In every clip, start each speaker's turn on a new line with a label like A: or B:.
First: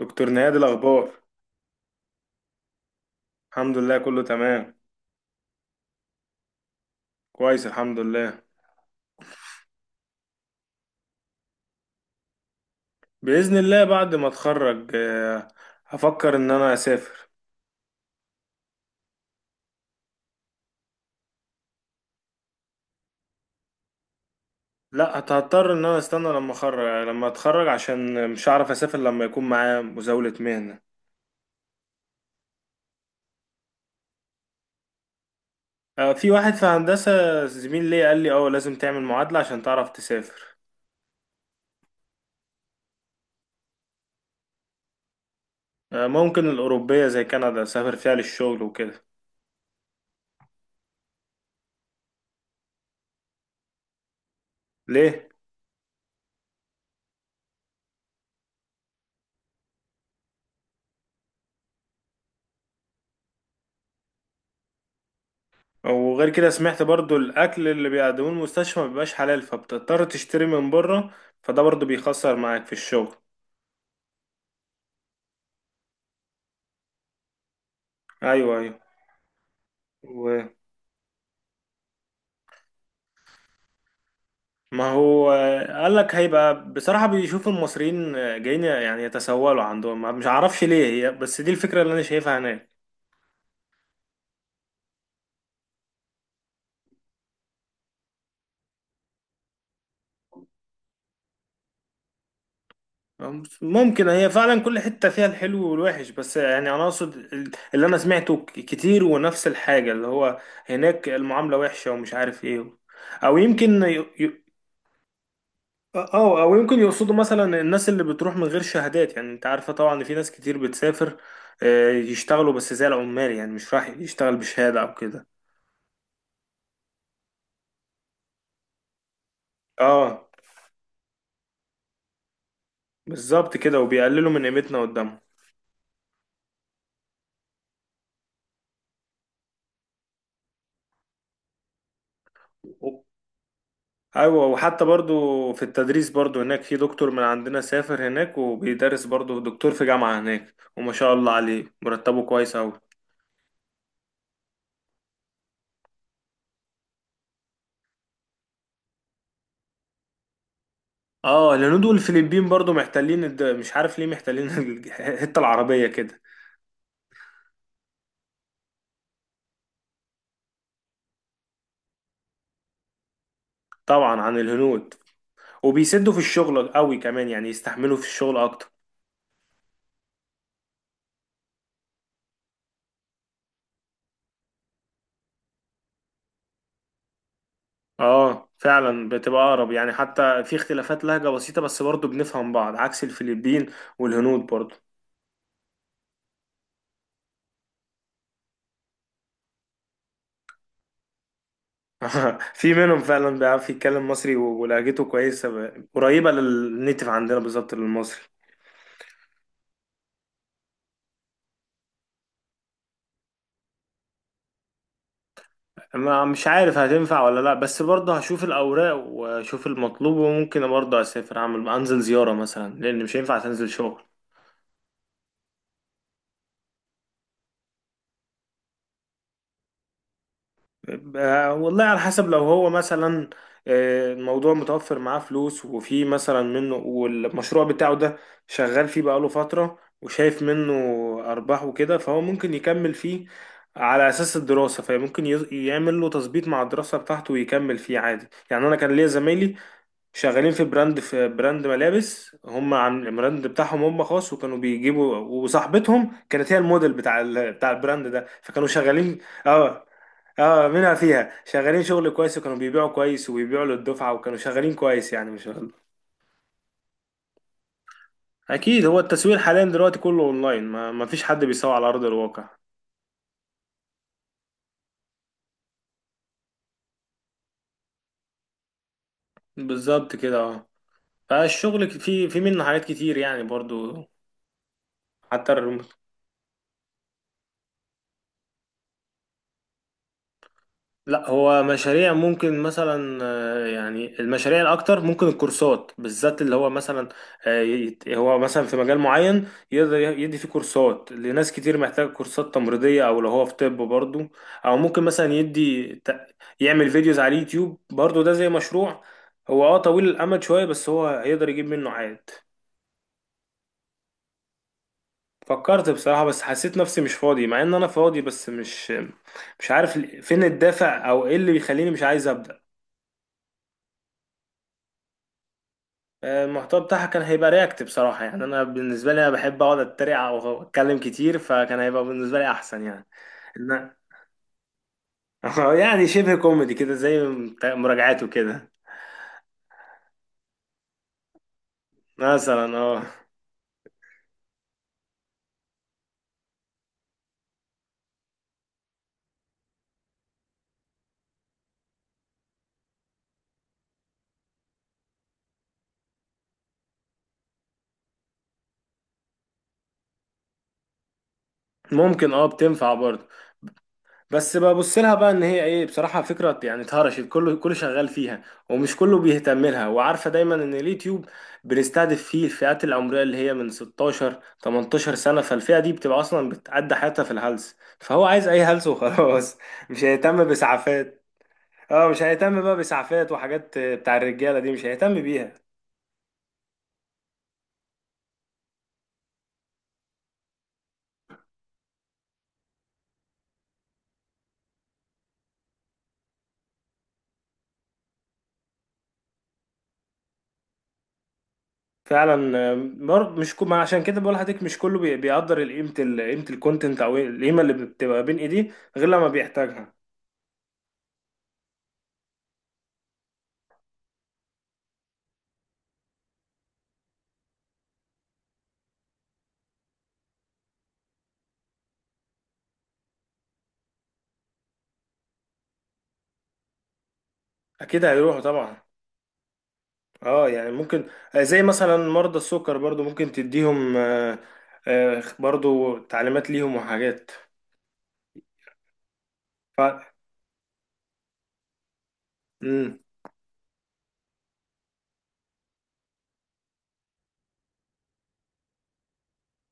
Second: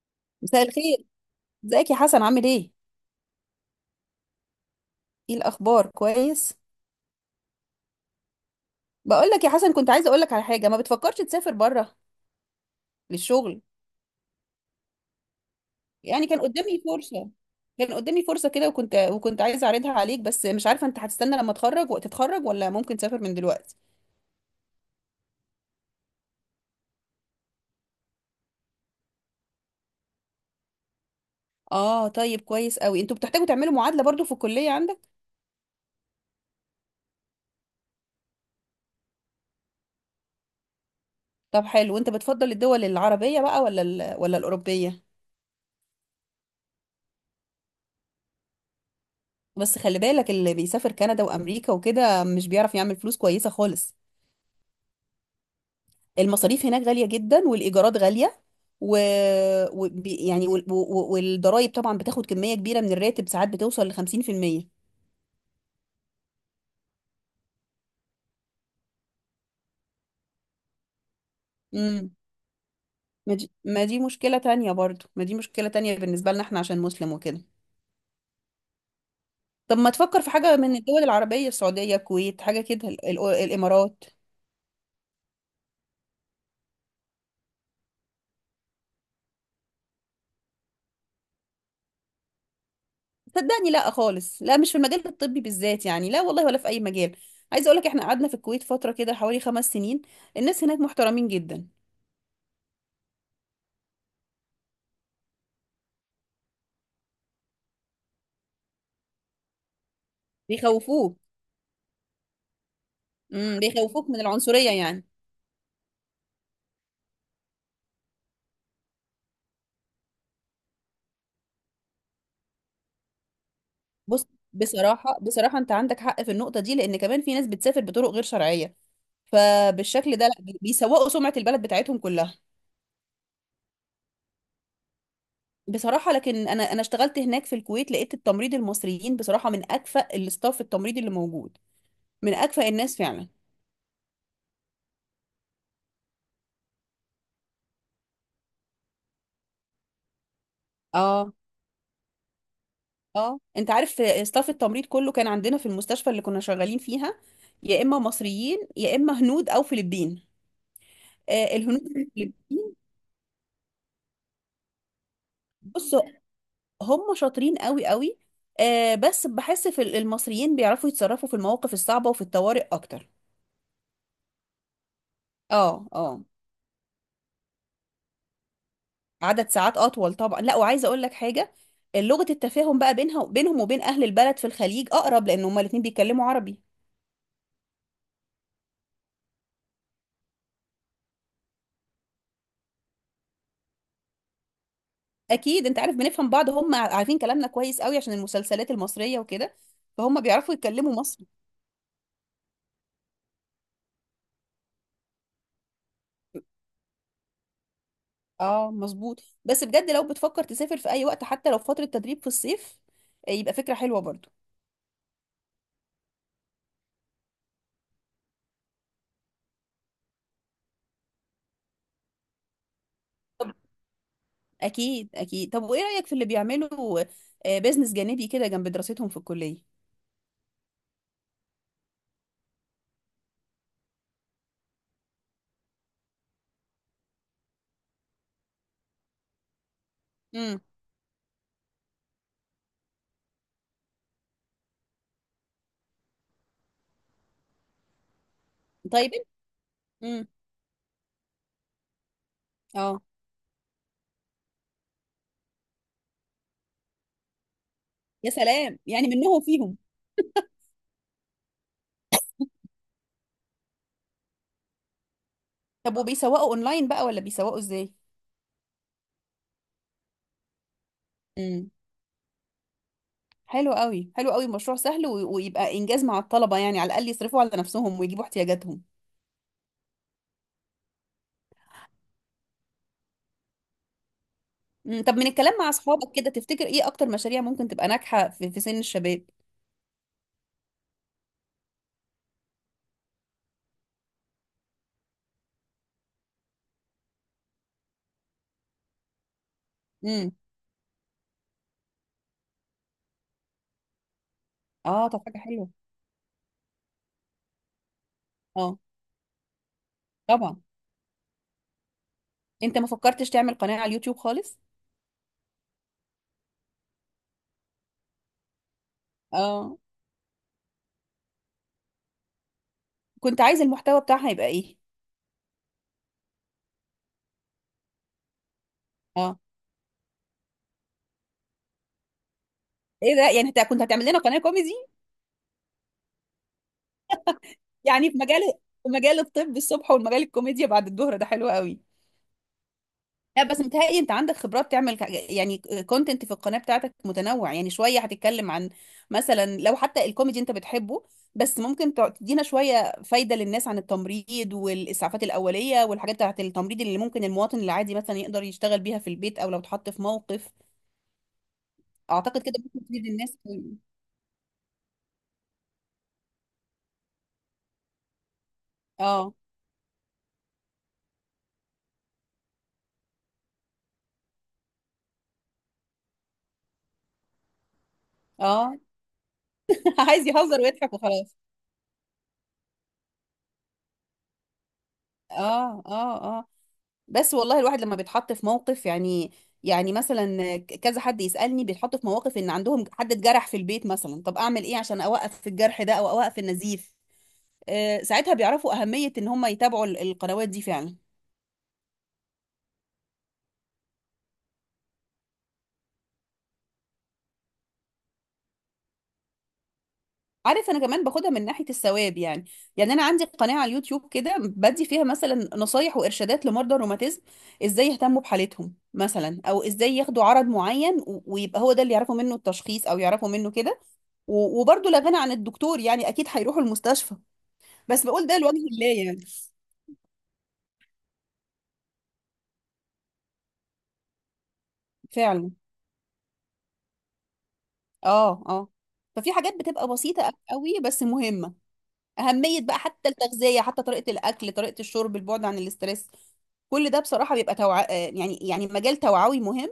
A: دكتور نهاد
B: مساء الخير.
A: الأخبار.
B: ازيك يا حسن؟ عامل ايه؟
A: الحمد لله كله تمام.
B: ايه الاخبار؟ كويس.
A: كويس الحمد لله.
B: بقول لك يا حسن، كنت عايزه اقول لك على حاجه. ما بتفكرش تسافر بره
A: بإذن
B: للشغل؟
A: الله بعد ما أتخرج،
B: يعني
A: هفكر إن أنا أسافر.
B: كان قدامي فرصه كده، وكنت عايزه اعرضها عليك، بس مش عارفه انت هتستنى لما تتخرج وقت تتخرج ولا ممكن تسافر من دلوقتي.
A: لا هضطر إن أنا أستنى لما أخرج لما أتخرج، عشان مش هعرف أسافر لما يكون معايا مزاولة مهنة.
B: اه طيب، كويس قوي. انتوا بتحتاجوا تعملوا معادله برضو في الكليه عندك؟
A: في واحد في هندسة زميل ليا قال لي أه لازم تعمل معادلة عشان تعرف تسافر.
B: طب حلو. وانت بتفضل الدول العربيه بقى ولا ولا الاوروبيه؟
A: ممكن الأوروبية زي كندا أسافر فيها للشغل وكده.
B: بس خلي بالك، اللي بيسافر كندا وامريكا وكده مش بيعرف يعمل فلوس كويسه خالص.
A: ليه؟
B: المصاريف هناك غالية جدا، والإيجارات غالية، و... و... بي- يعني وال... و... والضرايب طبعا بتاخد كمية كبيرة من الراتب، ساعات بتوصل ل 50%.
A: وغير كده سمعت برضو الاكل اللي بيقدموه المستشفى ما بيبقاش حلال، فبتضطر تشتري من بره، فده برضو
B: امم.
A: بيخسر معاك في الشغل.
B: ما دي مشكلة تانية برضو، ما دي مشكلة تانية بالنسبة لنا احنا عشان مسلم وكده.
A: ايوه ايوه.
B: طب ما تفكر في
A: و-
B: حاجة من الدول العربية، السعودية، الكويت، حاجة كده، الإمارات؟
A: ما هو قال لك هيبقى بصراحة بيشوف المصريين جايين يعني يتسولوا عندهم، مش عارفش ليه هي، بس دي الفكرة اللي انا شايفها هناك.
B: صدقني لا خالص، لا مش في المجال الطبي بالذات يعني، لا والله ولا في أي مجال. عايزة أقولك احنا قعدنا في الكويت فترة كده حوالي 5 سنين. الناس هناك محترمين جدا.
A: ممكن هي فعلا كل حتة فيها الحلو والوحش، بس يعني انا اقصد اللي انا سمعته كتير ونفس الحاجة، اللي هو هناك
B: بيخوفوك.
A: المعاملة وحشة ومش عارف ايه، او
B: امم،
A: يمكن.
B: بيخوفوك من العنصرية يعني.
A: اه او يمكن يقصدوا مثلا الناس اللي بتروح من غير شهادات، يعني انت عارفه طبعا ان في ناس كتير بتسافر يشتغلوا بس زي العمال، يعني مش راح
B: بص،
A: يشتغل بشهاده او
B: بصراحة
A: كده.
B: بصراحة انت عندك حق في النقطة دي، لان كمان في ناس بتسافر بطرق غير شرعية. فبالشكل ده
A: اه
B: لا بيسوقوا سمعة البلد بتاعتهم كلها.
A: بالظبط كده، وبيقللوا من قيمتنا قدامهم.
B: بصراحة لكن انا اشتغلت هناك في الكويت، لقيت التمريض المصريين بصراحة من اكفأ الاستاف التمريض اللي موجود، من اكفأ الناس
A: و-
B: فعلا.
A: ايوه وحتى برضو في التدريس برضو هناك في دكتور من عندنا سافر هناك وبيدرس برضو دكتور في جامعه هناك، وما شاء الله
B: اه
A: عليه مرتبه كويس اوي.
B: اه. انت عارف استاف التمريض كله كان عندنا في المستشفى اللي كنا شغالين فيها، يا اما مصريين يا اما هنود او فلبين.
A: اه
B: آه، الهنود
A: الهنود
B: والفلبين.
A: والفلبين برضو محتلين مش عارف ليه محتلين الحته العربيه
B: بص،
A: كده.
B: هم شاطرين قوي قوي. آه بس بحس في المصريين بيعرفوا يتصرفوا في المواقف الصعبة وفي الطوارئ اكتر.
A: طبعا عن الهنود.
B: اه
A: وبيسدوا في
B: اه.
A: الشغل قوي كمان، يعني يستحملوا في الشغل اكتر.
B: عدد ساعات اطول طبعا. لا، وعايزه اقول لك حاجه، لغه التفاهم بقى بينها بينهم وبين اهل البلد في الخليج اقرب، لان هما الاتنين بيتكلموا عربي.
A: اه فعلا بتبقى اقرب، يعني حتى في اختلافات لهجة بسيطة بس برضه بنفهم بعض، عكس الفلبين والهنود برضه.
B: اكيد انت عارف، بنفهم بعض. هم عارفين كلامنا كويس قوي عشان المسلسلات المصريه وكده، فهم بيعرفوا يتكلموا مصري.
A: في منهم فعلا بيعرف يتكلم مصري ولهجته كويسة، قريبة للنيتف عندنا بالظبط للمصري.
B: اه مظبوط. بس بجد لو بتفكر تسافر في اي وقت حتى لو فتره تدريب في الصيف، يبقى فكره حلوه برضو.
A: ما مش عارف هتنفع ولا لا، بس برضه هشوف الأوراق واشوف المطلوب، وممكن برضه اسافر اعمل انزل زيارة مثلا، لان مش هينفع تنزل شغل.
B: اكيد اكيد. طب وايه رأيك في اللي بيعملوا بيزنس جانبي كده جنب دراستهم في الكلية؟
A: والله على حسب، لو هو مثلا الموضوع متوفر معاه فلوس، وفي مثلا منه والمشروع بتاعه ده شغال فيه بقاله فترة وشايف
B: امم.
A: منه أرباح وكده، فهو ممكن يكمل فيه على أساس الدراسة، فممكن يعمل له تظبيط مع الدراسة بتاعته ويكمل فيه عادي. يعني أنا كان ليا
B: طيب.
A: زمايلي
B: امم.
A: شغالين في براند، في براند ملابس هم،
B: اه.
A: عن البراند بتاعهم هم خاص، وكانوا بيجيبوا، وصاحبتهم كانت هي الموديل بتاع بتاع البراند ده،
B: يا
A: فكانوا
B: سلام، يعني
A: شغالين.
B: منهم فيهم.
A: اه اه منها فيها شغالين شغل كويس، وكانوا بيبيعوا كويس وبيبيعوا للدفعة، وكانوا شغالين كويس يعني، مش غلط.
B: طب وبيسوقوا اونلاين بقى ولا بيسوقوا ازاي؟
A: اكيد هو التسويق حاليا دلوقتي كله اونلاين، ما فيش حد بيسوق
B: امم.
A: على ارض الواقع.
B: حلو قوي حلو قوي، مشروع سهل ويبقى انجاز مع الطلبة، يعني على الاقل يصرفوا على نفسهم ويجيبوا احتياجاتهم.
A: بالظبط كده اه. فالشغل في منه حاجات كتير يعني برضو.
B: امم. طب من
A: حتى
B: الكلام مع اصحابك كده، تفتكر ايه اكتر مشاريع ممكن تبقى ناجحة في, في سن الشباب؟
A: لا هو مشاريع ممكن مثلا يعني المشاريع الاكتر ممكن الكورسات بالذات، اللي هو مثلا هو مثلا في مجال معين يقدر
B: امم.
A: يدي فيه كورسات لناس كتير محتاجه كورسات تمريضيه، او لو هو في طب برضه. او ممكن
B: اه طب
A: مثلا
B: حاجة حلوة.
A: يعمل فيديوز على اليوتيوب برضه، ده زي
B: اه.
A: مشروع هو اه طويل الامد
B: طبعا.
A: شويه، بس هو هيقدر يجيب منه عائد.
B: انت ما فكرتش تعمل قناة على اليوتيوب خالص؟
A: فكرت بصراحه، بس حسيت نفسي مش فاضي، مع ان انا فاضي، بس مش
B: اه
A: عارف فين الدافع او ايه اللي بيخليني مش عايز ابدا.
B: كنت عايز المحتوى بتاعها يبقى ايه؟
A: المحتوى بتاعها كان هيبقى رياكت بصراحة، يعني أنا بالنسبة لي أنا
B: اه.
A: بحب أقعد أتريق أو أتكلم كتير، فكان هيبقى بالنسبة لي أحسن يعني.
B: ايه ده، يعني انت كنت
A: إن
B: هتعمل لنا قناه كوميدي؟
A: يعني شبه كوميدي كده، زي
B: يعني في
A: مراجعاته
B: مجال،
A: كده.
B: في مجال الطب الصبح والمجال الكوميديا بعد الظهر، ده حلو قوي.
A: مثلا اه.
B: لا بس متهيألي انت عندك خبرات تعمل يعني كونتنت في القناه بتاعتك متنوع، يعني شويه هتتكلم عن مثلا لو حتى الكوميدي انت بتحبه، بس ممكن تدينا شويه فايده للناس عن التمريض والاسعافات الاوليه والحاجات بتاعت التمريض اللي ممكن المواطن العادي مثلا يقدر يشتغل بيها في البيت او لو اتحط في موقف.
A: ممكن
B: اعتقد
A: اه
B: كده ممكن
A: بتنفع
B: تفيد
A: برضه.
B: الناس.
A: بس ببص لها بقى ان هي ايه، بصراحه فكره، يعني اتهرشت كله كله شغال فيها، ومش كله
B: اه
A: بيهتم لها، وعارفه دايما ان اليوتيوب بنستهدف فيه الفئات العمريه اللي هي من 16 18 سنه، فالفئه دي بتبقى اصلا بتعدي حياتها في الهلس، فهو عايز اي
B: اه.
A: هلس وخلاص، مش
B: عايز
A: هيهتم
B: يهزر ويضحك
A: باسعافات.
B: وخلاص.
A: اه مش هيهتم بقى باسعافات، وحاجات بتاع الرجاله دي مش هيهتم بيها.
B: اه اه اه. بس والله الواحد لما بيتحط في موقف يعني، يعني مثلا كذا حد يسألني بيتحط في مواقف ان عندهم حد اتجرح في البيت مثلا، طب اعمل ايه عشان اوقف الجرح ده او اوقف النزيف؟ آه ساعتها بيعرفوا اهمية ان هم يتابعوا القنوات دي فعلا.
A: فعلا مش كو... ما عشان كده بقول لحضرتك مش كله بيقدر قيمه قيمه الكونتنت، او القيمه اللي بتبقى بين ايديه غير لما بيحتاجها.
B: عارف، انا كمان باخدها من ناحية الثواب يعني. يعني انا عندي قناة على اليوتيوب كده، بدي فيها مثلا نصايح وارشادات لمرضى الروماتيزم، ازاي يهتموا بحالتهم مثلا او ازاي ياخدوا عرض معين، ويبقى هو ده اللي يعرفوا منه التشخيص او يعرفوا منه كده. وبرضه لا غنى عن الدكتور يعني، اكيد هيروحوا المستشفى. بس
A: اكيد
B: بقول ده
A: هيروحوا
B: لوجه
A: طبعا.
B: الله يعني.
A: اه يعني ممكن، زي مثلا مرضى السكر برضو ممكن تديهم
B: فعلا.
A: برضو تعليمات ليهم وحاجات.
B: اه اه. ففي حاجات بتبقى
A: ف
B: بسيطة قوي بس مهمة. أهمية بقى
A: مم.
B: حتى التغذية، حتى طريقة الأكل، طريقة الشرب، البعد عن الاسترس. كل ده بصراحة بيبقى توع... آه، يعني يعني مجال توعوي مهم،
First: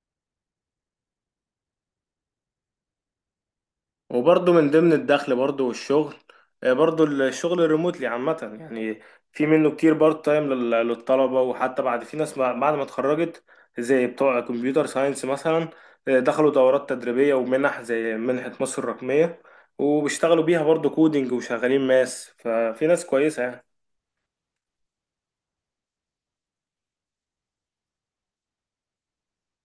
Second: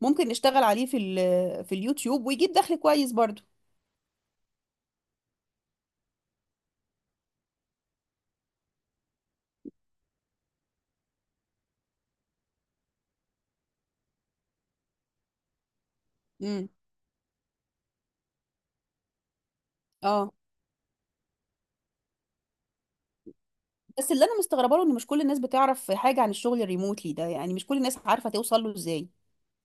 B: ممكن نشتغل عليه في في اليوتيوب، ويجيب دخل كويس برضو.
A: وبرضو من ضمن الدخل برضو والشغل، برضو الشغل الريموتلي عامة يعني، في منه كتير بارت تايم للطلبة. وحتى بعد، في ناس بعد ما اتخرجت زي بتوع كمبيوتر ساينس مثلا، دخلوا
B: امم.
A: دورات تدريبية ومنح زي منحة مصر الرقمية،
B: اه
A: وبيشتغلوا بيها برضو كودينج، وشغالين ماس، ففي ناس كويسة يعني.
B: بس اللي انا مستغربه له ان مش كل الناس بتعرف حاجة عن الشغل الريموتلي ده، يعني مش كل الناس عارفة توصل له ازاي.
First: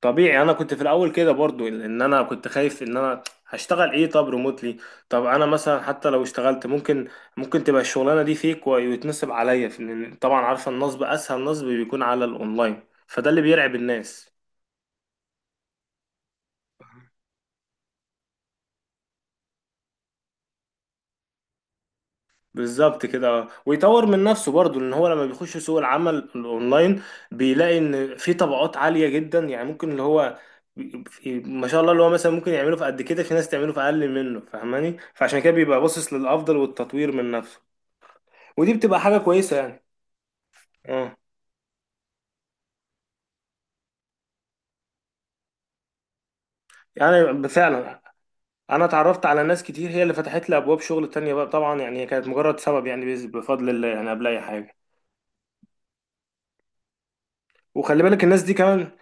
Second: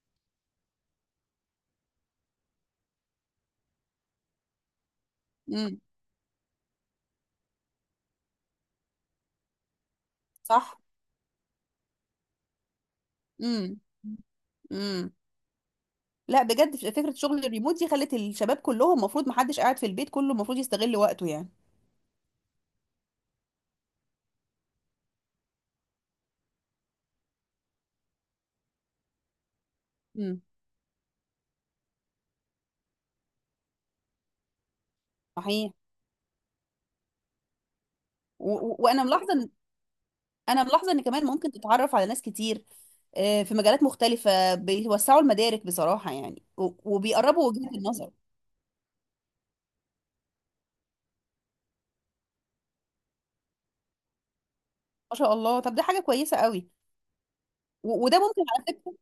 A: طبيعي انا كنت في الاول كده برضو، ان انا كنت خايف ان انا هشتغل ايه، طب ريموتلي، طب انا
B: امم.
A: مثلا حتى لو اشتغلت ممكن تبقى الشغلانه دي فيك ويتنصب عليا في، لأن طبعا عارفه
B: صح.
A: النصب اسهل نصب بيكون على الاونلاين، فده اللي بيرعب
B: امم.
A: الناس.
B: امم. لا بجد، فكره شغل الريموت دي خلت الشباب كلهم، المفروض محدش قاعد في البيت، كله المفروض يستغل وقته يعني.
A: بالظبط كده ويطور من نفسه برضو، ان هو لما بيخش سوق العمل الاونلاين بيلاقي ان في طبقات عاليه جدا، يعني ممكن اللي هو
B: امم.
A: ما شاء الله اللي هو مثلا ممكن يعمله في قد كده، في ناس تعمله في اقل منه فاهماني، فعشان كده
B: صحيح.
A: بيبقى باصص للافضل والتطوير من نفسه، ودي بتبقى
B: وانا
A: حاجة كويسة يعني.
B: انا ملاحظه ان
A: اه
B: كمان ممكن تتعرف على ناس كتير في مجالات مختلفه، بيوسعوا المدارك بصراحه يعني،
A: يعني
B: وبيقربوا وجهه
A: فعلا
B: النظر.
A: انا اتعرفت على ناس كتير، هي اللي فتحت لي ابواب شغل تانية بقى طبعا، يعني هي كانت مجرد سبب، يعني بفضل الله يعني قبل اي حاجة.
B: ما شاء الله، طب ده حاجه كويسه قوي.
A: وخلي
B: وده
A: بالك الناس
B: ممكن
A: دي
B: على
A: كمان
B: فكره.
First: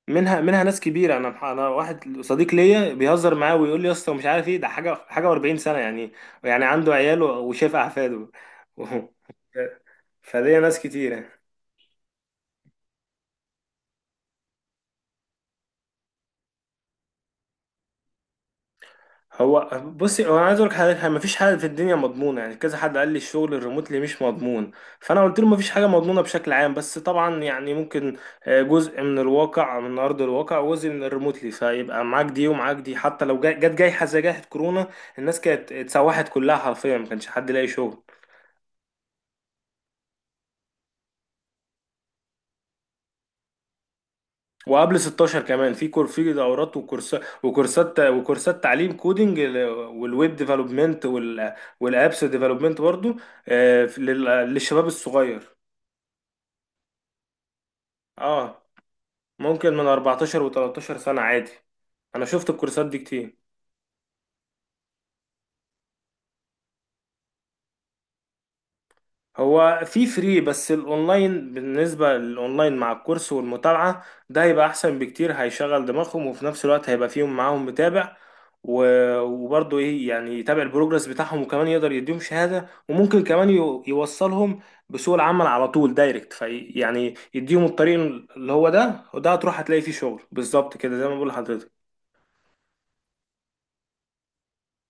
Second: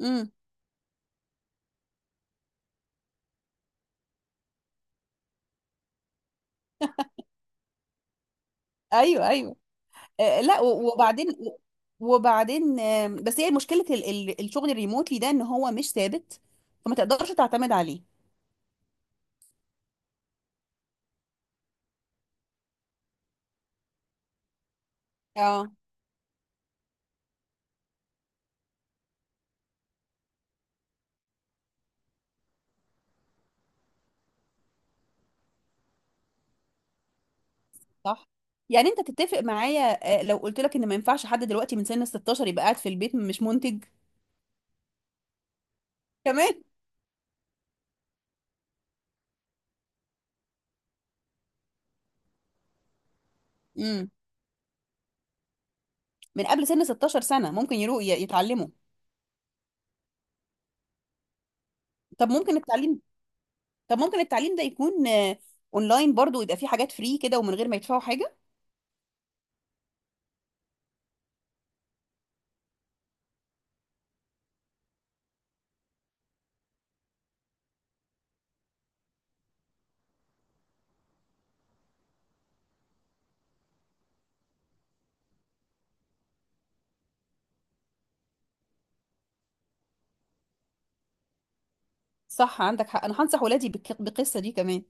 B: امم.
A: منها منها ناس كبيرة، انا انا واحد صديق ليا بيهزر معاه ويقول لي يا اسطى مش عارف ايه ده، حاجة حاجة و40 سنة يعني، يعني عنده عياله وشايف احفاده.
B: ايوه ايوه. لا
A: فليا ناس
B: وبعدين،
A: كتير.
B: وبعدين، بس هي مشكلة الشغل الريموتلي ده ان هو مش ثابت، فما تقدرش تعتمد عليه.
A: هو بصي هو انا عايز اقول لك حاجه، يعني مفيش حاجه في الدنيا مضمونه، يعني كذا حد قال لي الشغل الريموتلي مش مضمون، فانا قلت له مفيش
B: اه.
A: حاجه مضمونه بشكل عام، بس طبعا يعني ممكن جزء من الواقع من ارض الواقع، وجزء من الريموتلي، فيبقى معاك دي ومعاك دي، حتى لو جت جايحه زي جائحه كورونا، الناس كانت اتسوحت كلها حرفيا، ما كانش حد لاقي شغل.
B: صح. يعني انت تتفق معايا لو قلت لك ان ما ينفعش حد دلوقتي من سن 16 يبقى قاعد في البيت مش منتج؟
A: وقبل 16 كمان في
B: كمان.
A: دورات وكورسات تعليم كودينج، والويب ديفلوبمنت، والابس ديفلوبمنت برضو
B: امم.
A: للشباب الصغير.
B: من قبل سن 16 سنة ممكن يروح
A: اه
B: يتعلموا.
A: ممكن من 14 و13 سنة عادي، انا
B: طب
A: شفت
B: ممكن
A: الكورسات دي
B: التعليم،
A: كتير.
B: طب ممكن التعليم ده يكون اونلاين برضو، ويبقى فيه حاجات فري كده ومن غير ما يدفعوا حاجة.
A: هو في فري، بس الاونلاين بالنسبة للاونلاين مع الكورس والمتابعة ده هيبقى احسن بكتير، هيشغل دماغهم وفي نفس الوقت هيبقى فيهم معاهم متابع، وبرضه ايه يعني يتابع البروجرس بتاعهم، وكمان يقدر يديهم شهادة، وممكن كمان يوصلهم بسوق العمل على طول دايركت، في يعني يديهم الطريق اللي هو ده، وده هتروح هتلاقي فيه شغل بالظبط كده زي ما بقول لحضرتك.
B: صح، عندك حق. انا هنصح ولادي بالقصة دي كمان.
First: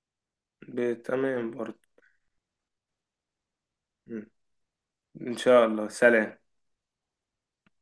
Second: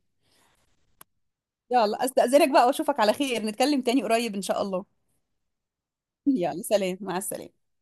A: تمام برضه.
B: يلا استأذنك بقى، واشوفك على خير، نتكلم تاني قريب ان شاء الله.
A: إن شاء الله سلام.
B: يلا سلام، مع السلامة.